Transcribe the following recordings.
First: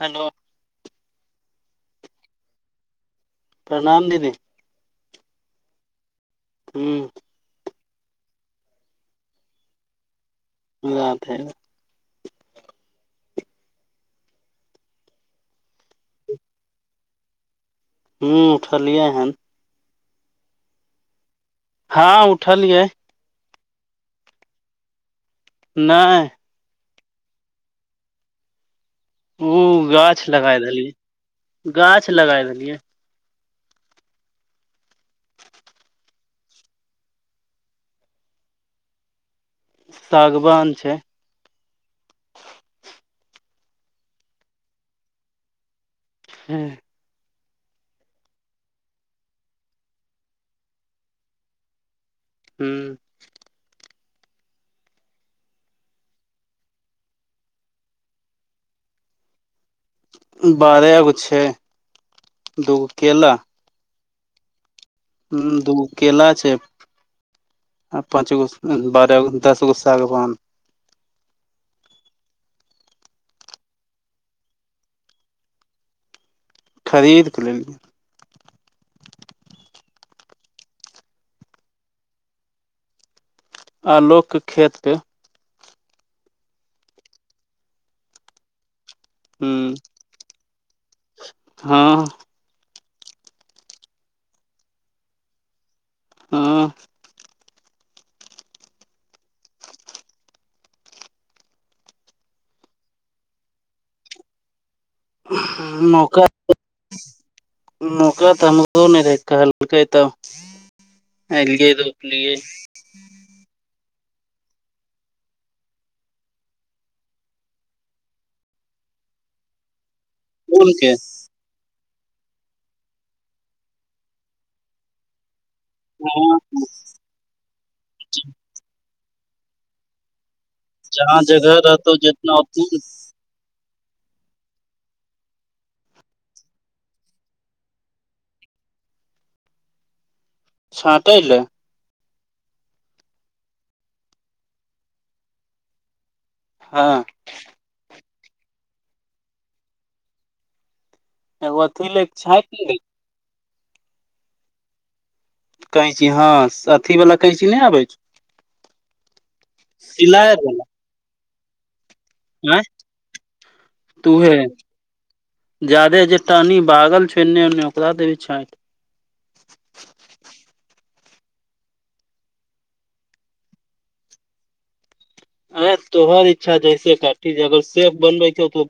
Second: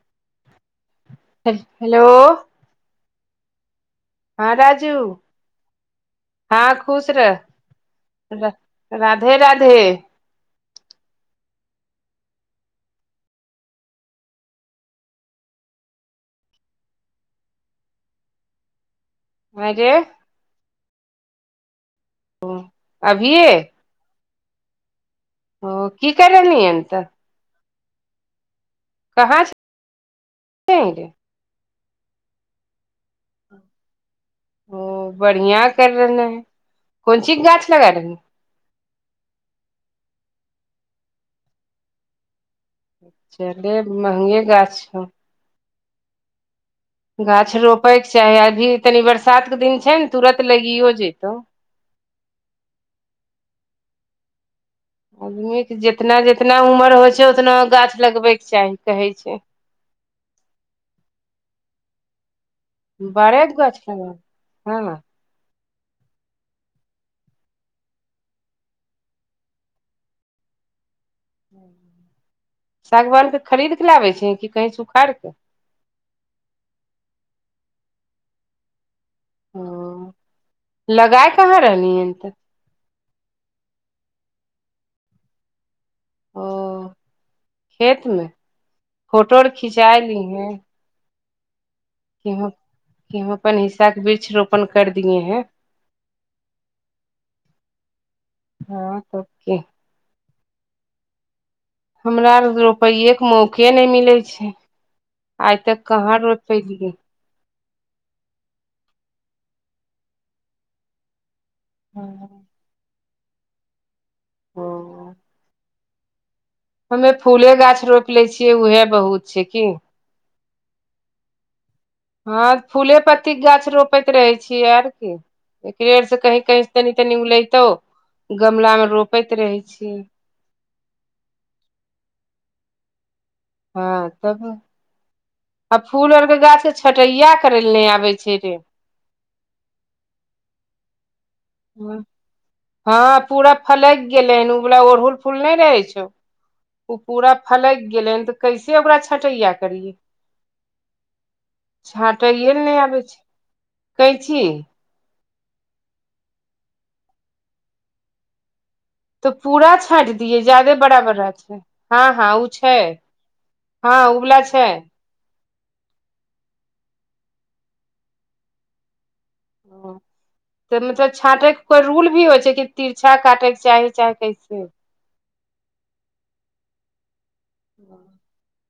Hello hello प्रणाम दीदी ह राजू हँ खुश ह रह र राधे राधे राधे राधे ह [inaudible] हूँ उठलियै हन आरे हँ उठलियै अभिये ओ की नहि करल हून तऽ कहाँ उ गाछ लगाय छलही रे देलियै गाछ लगाय देलियै ओ बढ़िया [unintelligible] कोन चिज गाछ लगा देलियै सागवान छै चले महगा गाछ हौ हूं गाछ रोपैके चाही अभी तलिये बरसातके दिन छै ने तुरत लैगियो जेतै हूँ आदमीके जितना जितना उमर होइ छै ओतना गाछ लगबैके चाही कहै छै ई बारऽ गो छै दूगो केला बारऽ गो गाछ कना हँ ह [unintelligible] दू गो केला छै आ पाँच गो बारह दस गो सागवान हू सागवान के खरीद के लाबै छै कि कहीं उखाड़ क खरीदकेऽ लौलियै ह लगाय कहाँ रहली हन तऽ आलोक के खेत पे ओ खेत मे फोटो ह आर खिचाय लीह हँ कि हम कि हम अप्पन हिस्साके बृक्ष रोपण कर दिए ह आं हँ तऽब की हमरा आरके रोपैयेके मौके नै मिलै छै आइ तऽ कहां मौका रोपेलियै मौका तऽ हमरो नहि रहै कहलकै तऽ ऐलियै रोपलियै ओ हमे फूले गाछ रोपि लै छियै उहे बहुत छै की फुल के हँ फूले पत्तीके गाछ रोपैत रहै छियै आर की एकरे आरसँ कहीं हँ कहीं तनी तनी उलैतो गमला मे रोपैत रहै छियै जहाँ जगह रहतौ जितना उतना हँ तब आ फूल आर के गाछ छटैयां करेय लेल नै आबय छै रे छांटैंले हं हँ पूरा फलैक गेलै हन उ बला ओड़हुल फूल नै रहै छौ ओ हँ पूरा फलैक गेलै हन तऽ कैसे ओकरा छटैंया करियै एगो अथी ले छाँटैएल छाँटि ले नय आबै छै छी कैंची हँ स अथीवला कैंची नैआबय छौ तऽ पूरा छैंटि सिलाइ दियए वाला ज्यादे बराबर रहय छै हँ हँ उ आँय छै हँ ऊ तूहे बला छै जादे जे टहनी बागल छै एन्ने ओन्ने ओकरा देबहीं छाँटि ह तऽ मतलब छाँटे के कोइ रूल भी होय छै की तीरछा काटेके चाही चाहे कैसे अंय तोहर इच्छा जैसे काटी ज अगर सेफ बनबै क हौ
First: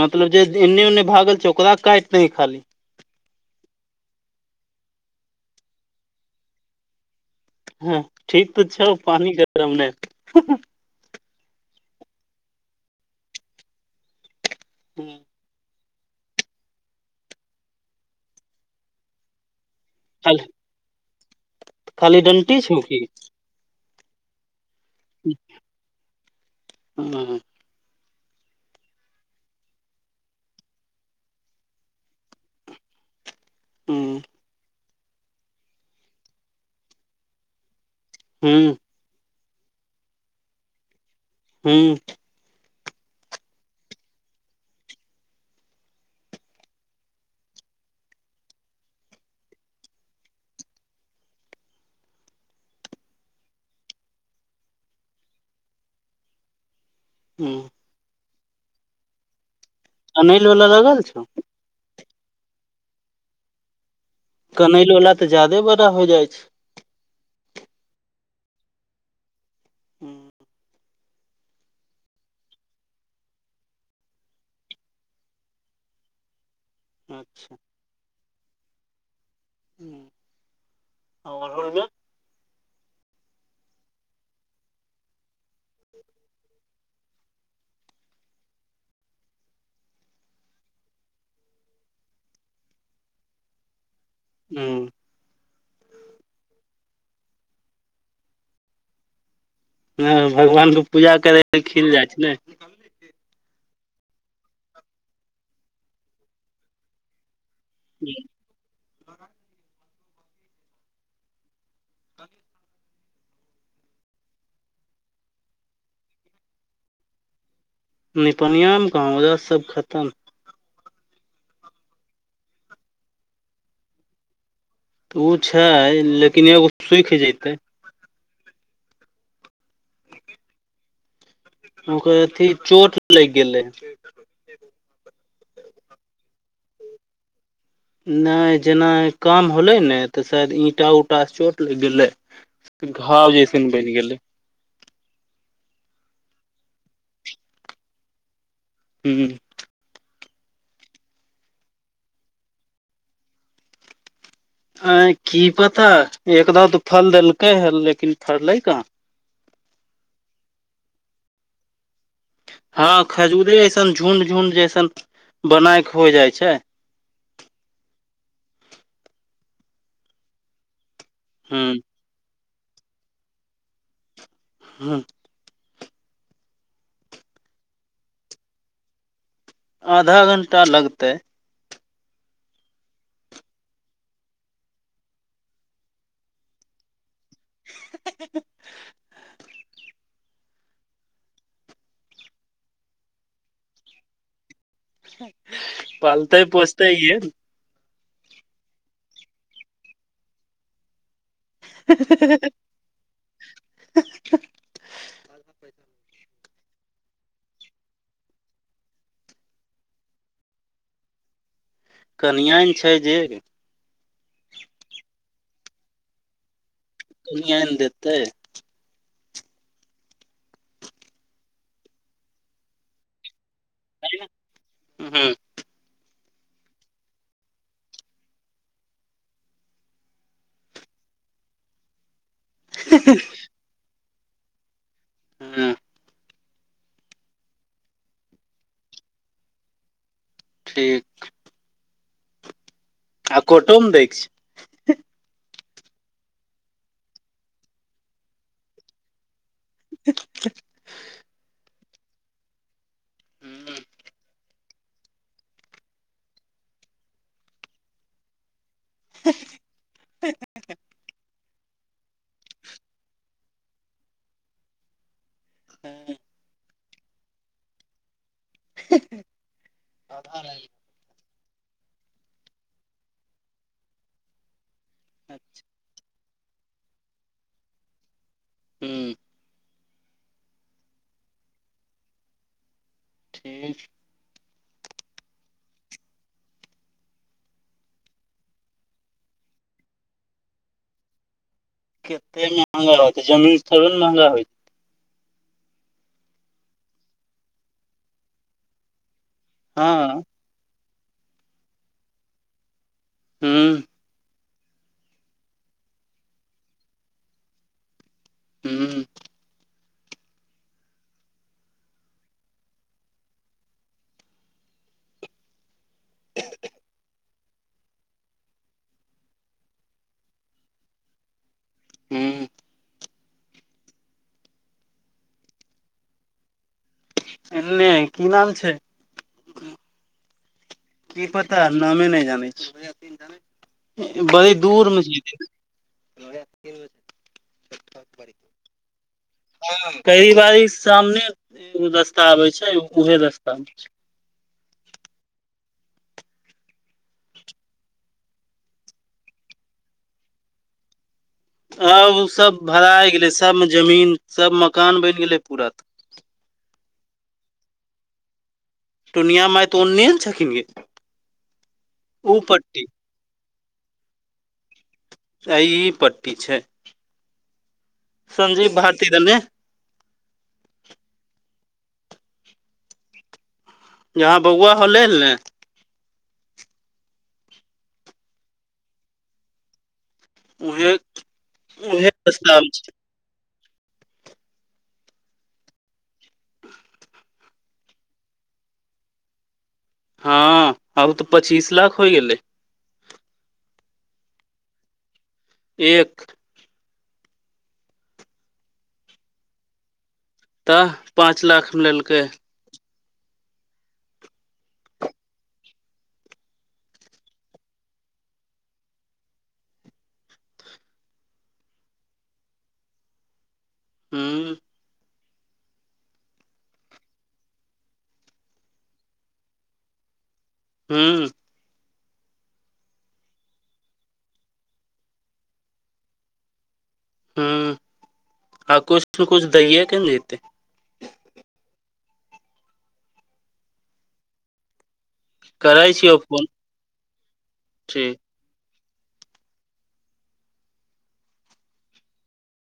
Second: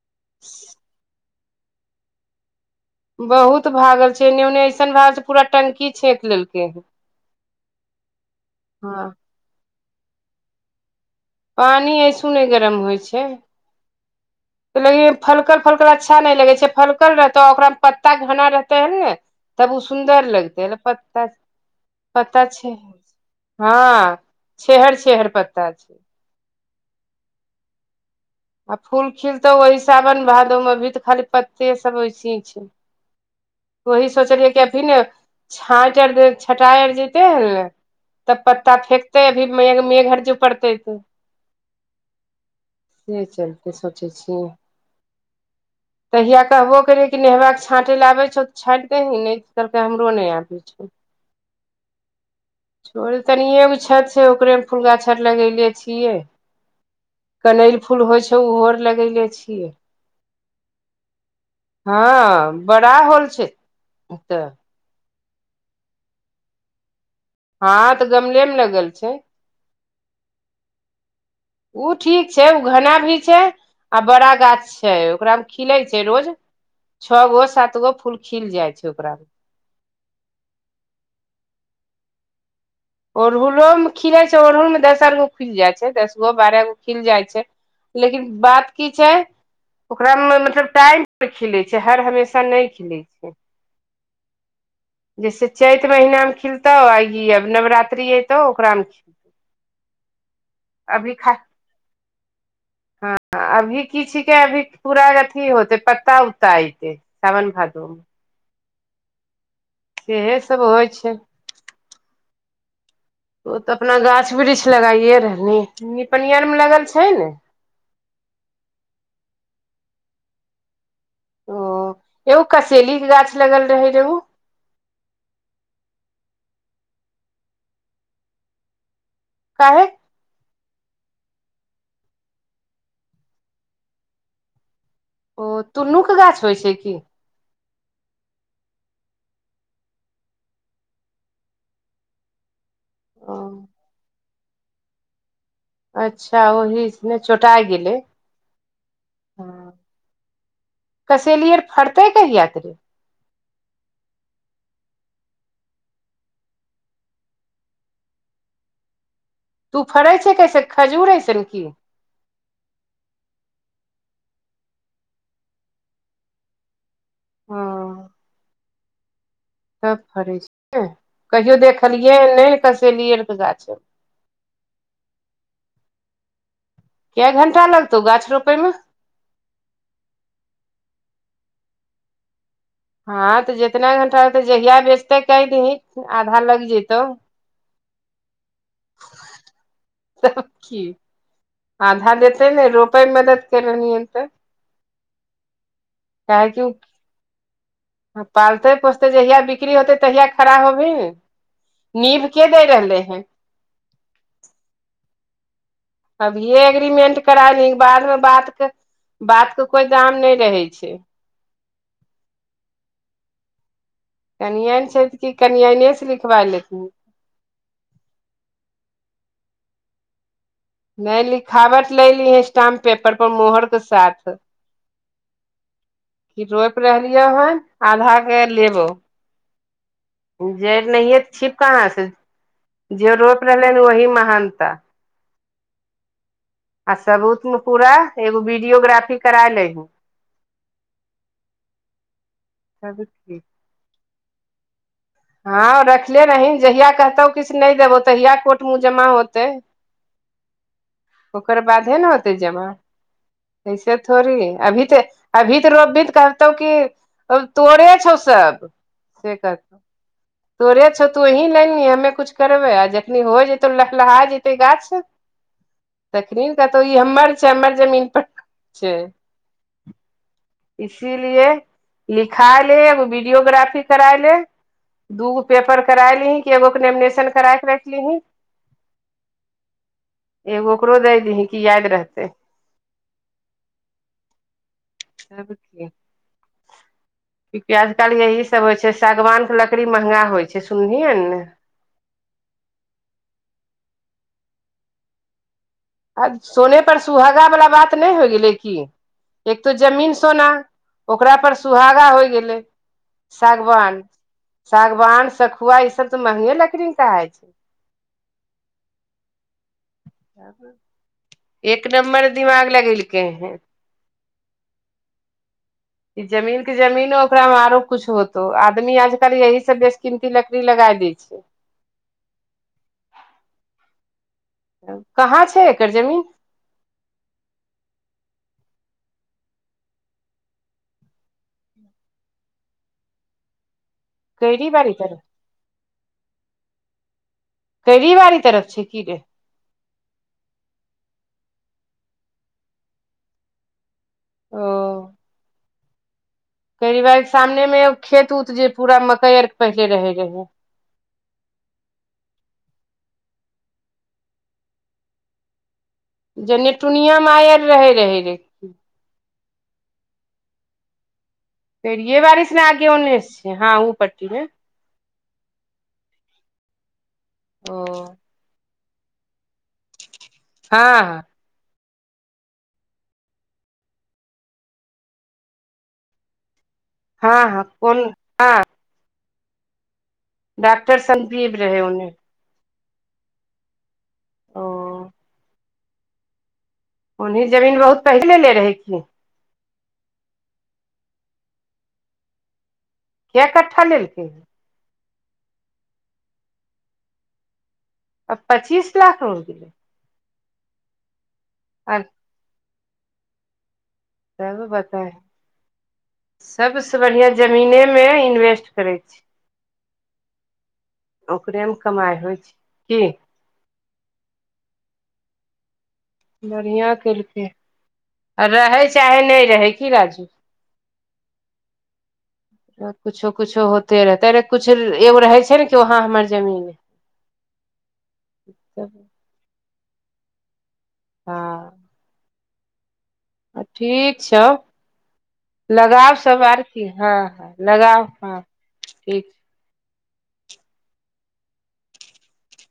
मतलब जे एन्ने ओन्ने भागल छै ओकला काटि देहीं खाली बहुत भागल छय एन्नै ओन्ने ऐसन भए हन पूरा टंकी छेक लेलकै हन हूॅं ठीक तऽ छौ हँ पानि पानि ऐसू नै गरम होय छै फलकल फलकल अच्छा नै लगै छै फलकल रहतौ ओकरामे पत्ता घना रहतै हन ने तब उ सुन्दर खाली लगतै पत्ता खाली पत्ता डंटी छै छौ की हँ छेहर छेहर पत्ता छै हं आ फूल खिलतौ ओहि साबन भादव मे अभी तऽ खाली पत्ते सब वैसहीं छै वही हूँ सोचलियै कि अभी न छाँटि आर दे छॅंटाय आर जेतै ने तब पत्ता हूँ फेेकतै अभी मेघ मेघआर जौं पड़तै तऽ हूं से चलते सोचै छियै तहिया कहबो केरियै कि नहि छाँटैले आयबै छौ की छाॅंटि देहीं नै तऽ कहलकै हमरो नै आबै छौ तनियगो छत छै ओकरे मे फुलगाछ आर लगले छियै हूँ कनैल फूल होय छै उहो आओर लगैले छियै कनैल बाला लगल छौ हँ बड़ा होल छै तऽ कनैल बाला तऽ ज्यादे बड़ा होय जाय छै हां तऽ गमले मे लगल छै [inaudible] उ ठीक छै उ घना भी छै आ बड़ा गाछ छै ओकरा मे खिलै छै रोज ह छओ गो अच्छा सात गो फूल खिल जाय छै ओकरा [inaudible] ओड़हुलोमे खिलै छैय अड़हुलमे दस आर गो खिल जाइ छैय दस गो बारह गो खिल जाइ छैय। लेकिन बात की छैय। ओकरामे मतलब टाइमप खिलै छैय हर हमेशा नहि खिलै छैय। हूं जैसे चैत महीनामे खिलतौ आ ई आब नवरात्रि अयतौ ओकरामे खिलतौ। ह भगवानके पूजा करय ल खिल जाइ छैय ने। हँ अभी की छिके अभी पूरा अथी होते पत्ता उत्ता अएतै। साावन भादो मे। ह सेहे सब होइ छैय। ओ तऽ अपना गाछ वृक्ष लगाइए रहल निपनियरमे लगल छैय ने। निपनियामे कहां उधर सब खतम। ओ एगो कसेली के गाछ लगल रहे जे ऊ? तऽ ऊ छैय लेकिन एगो सुखि जतै। काहे? ओकर अथी चोट लागि गेलै। ओ तुन्नूक गाछ होइ छैय की? नहि जेना काम होलै ने तऽ शायद ईंटा उटा चोट लागि गेलै। घाव ओ जैसन बनि गेलै। अच्छा ओहिमें चोटा गेलै। हूं ह कसेलि आर फड़तै कहियाते। आय की पता एकदा तऽ फल देलकै हे लेकिन फललै कहा। तू फड़ै छैय कैसे खजूर अयसन की? हँ खजूरे अएसन झुंड झुंड जैसन बनायके हो जाइ छैय। हँ त फड़ै छैय ने कहियो ह देखलियै ह नहि कसेलियै त गाछ। हूँ कय घंटा लगतौ गाछ रोपे मे? आधा घण्टा लगतै। हँ तऽ जितना घंटा होतै जहिया बेचतै कैही दिही आधा लग जतौ। [inaudible] तब की आधा देतै ने रोपएमें मदद कर ह तऽ। पालतय पोसतै इहे। पालतै पोसतै जहिया बिक्री होतै तहिया खड़ा होबहीन। नींभ के दे रहले हीन? अभिये एग्रीमेंट करा ल बादमे बातके बातके कोई दाम नहि रहै छैय। कनिआनि छैय जे। कनिआन छैय तऽ कि कनिआनेसे लिखबाय लेथिन। कनियन देतै। नहि लिखावट ले लीहैं स्टाम्प पेपर पर मोहरके साथ। ह कि रोपि रहलियै हन आधा के लेबौ। जड़ि नहि छिप काँहाँसे जे रोप रहले हन वही महानता। ह आ सबूतमे पूरा एगो वीडियोग्राफी करा लिही। ठीक हैबिट [inaudible] कोटोम दै के छै [unintelligible] हँं रखले रहिंन जहिया कहतौ किछु नहि देबौ तहिया कोर्ट मे उ जमा होतै [inaudible] ओकर बाद हे न होतै जमा हूँ ऐसे थोड़ी अभी तऽ अभी तऽ रोपभी तऽ कहतौ की तोरे छौ सब से कहतौ तोरे छौ तूहीं लैनी हम्मे कुछ करबै आ जखनी हो जेतौ लहलहा जेतै गाछ तखनी कहतौ ई हम्मर छै हम्मर जमीन पर छै आधा [unintelligible] इसीलिए लिखाइ ले एगो वीडियोग्राफी कराय ले दूगो पेपर कराय लीहीं कि एगो के नेमिनेशन कराय के रैखलीहीं हूंम्म एगो ओकरो दै दिहीं की याद रहतै ठीक तब की आजकल यही सब होइ छै सागवान के लकड़ी महंगा होइ छै सुनलिहीं हन ने केत्ते महँंगा होतै जमीन थोरबे न महंगा होइ आ सोने पर सुहागा वाला बात नहि होय गेलै की एक तो जमीन हँ सोना ओकरा पर सुहागा होय गेलै ह सागवान सागवान सखुआ ई सब तऽ महंगे लकड़ी न कहाइ छै हूंम्म एक नम्बर दिमाग लगेलकेै हैं ई जमीन के जमीनो ओकरा मे आरो कुछ होतो आदमी आजकल यही सब बेसकीमती लकड़ी लगाय दे छै हूंम्म कहाँ छै एकर जमीन एने की नाम छै की पता नामे नहि जानै छियै बड़ी कैरी बाड़ी दूर मे तरफ छै के छै [inaudible] करीवारी तरफ छै की रे हूंम्म करिबारी सामने एगो रस्ता आबै छै उहे रस्ता मे छै ओ करीबारी के सामने मे खेत उत जे पूरा मकइ आर के पहिले रहै रहै आब उ सब भड़ाइ गेलै सबमे जमीन सब मकान बनि गेलै पूरा तऽ जेनेटुनियांमे आयल रहै रहै रे टोनियां माय तऽ ओन्ने ने छलखिन गे उ केरियेबारि से ने पट्टी आगे ओन्नेस छै हँ ओ पट्टी मे आ ई पट्टी छै ओ संजीव भारती दने हँ जहाँ बौआ होलैल ने हँ हँ फोन डॉक्टर संदीप रहे ओने उहे स्टाफ छै ओ ओन्ही जमीन बहुत पहिले ले रहै की। हँ आब तऽ पच्चीस लाख होइ गेलै केय कट्ठा लेलकै एक अब पच्चीस लाख हो गेलै तऽ पाँच लाखमे आर लेलकै तब बताह सबस बढ़िया जमीने मे इन्वेस्ट करै छी ओकरेमे कमाइ होइ छै की हूँ बढ़िया केलकै आ रहै चाहे नहि रहै की राजू हूँ [inaudible] त कुछो कुछो होते रहै [unintelligible] कछो एगो रहे छै नऽ कि वहाँ हमर जमीन रेहै हूँ आ है कुछ नऽ कुछ दये कऽ न जेते हँ अ ठीक छौ करै लगाउ छियौ सब फोन आर की हँ हँ लगाउ ठीक हँ ठीक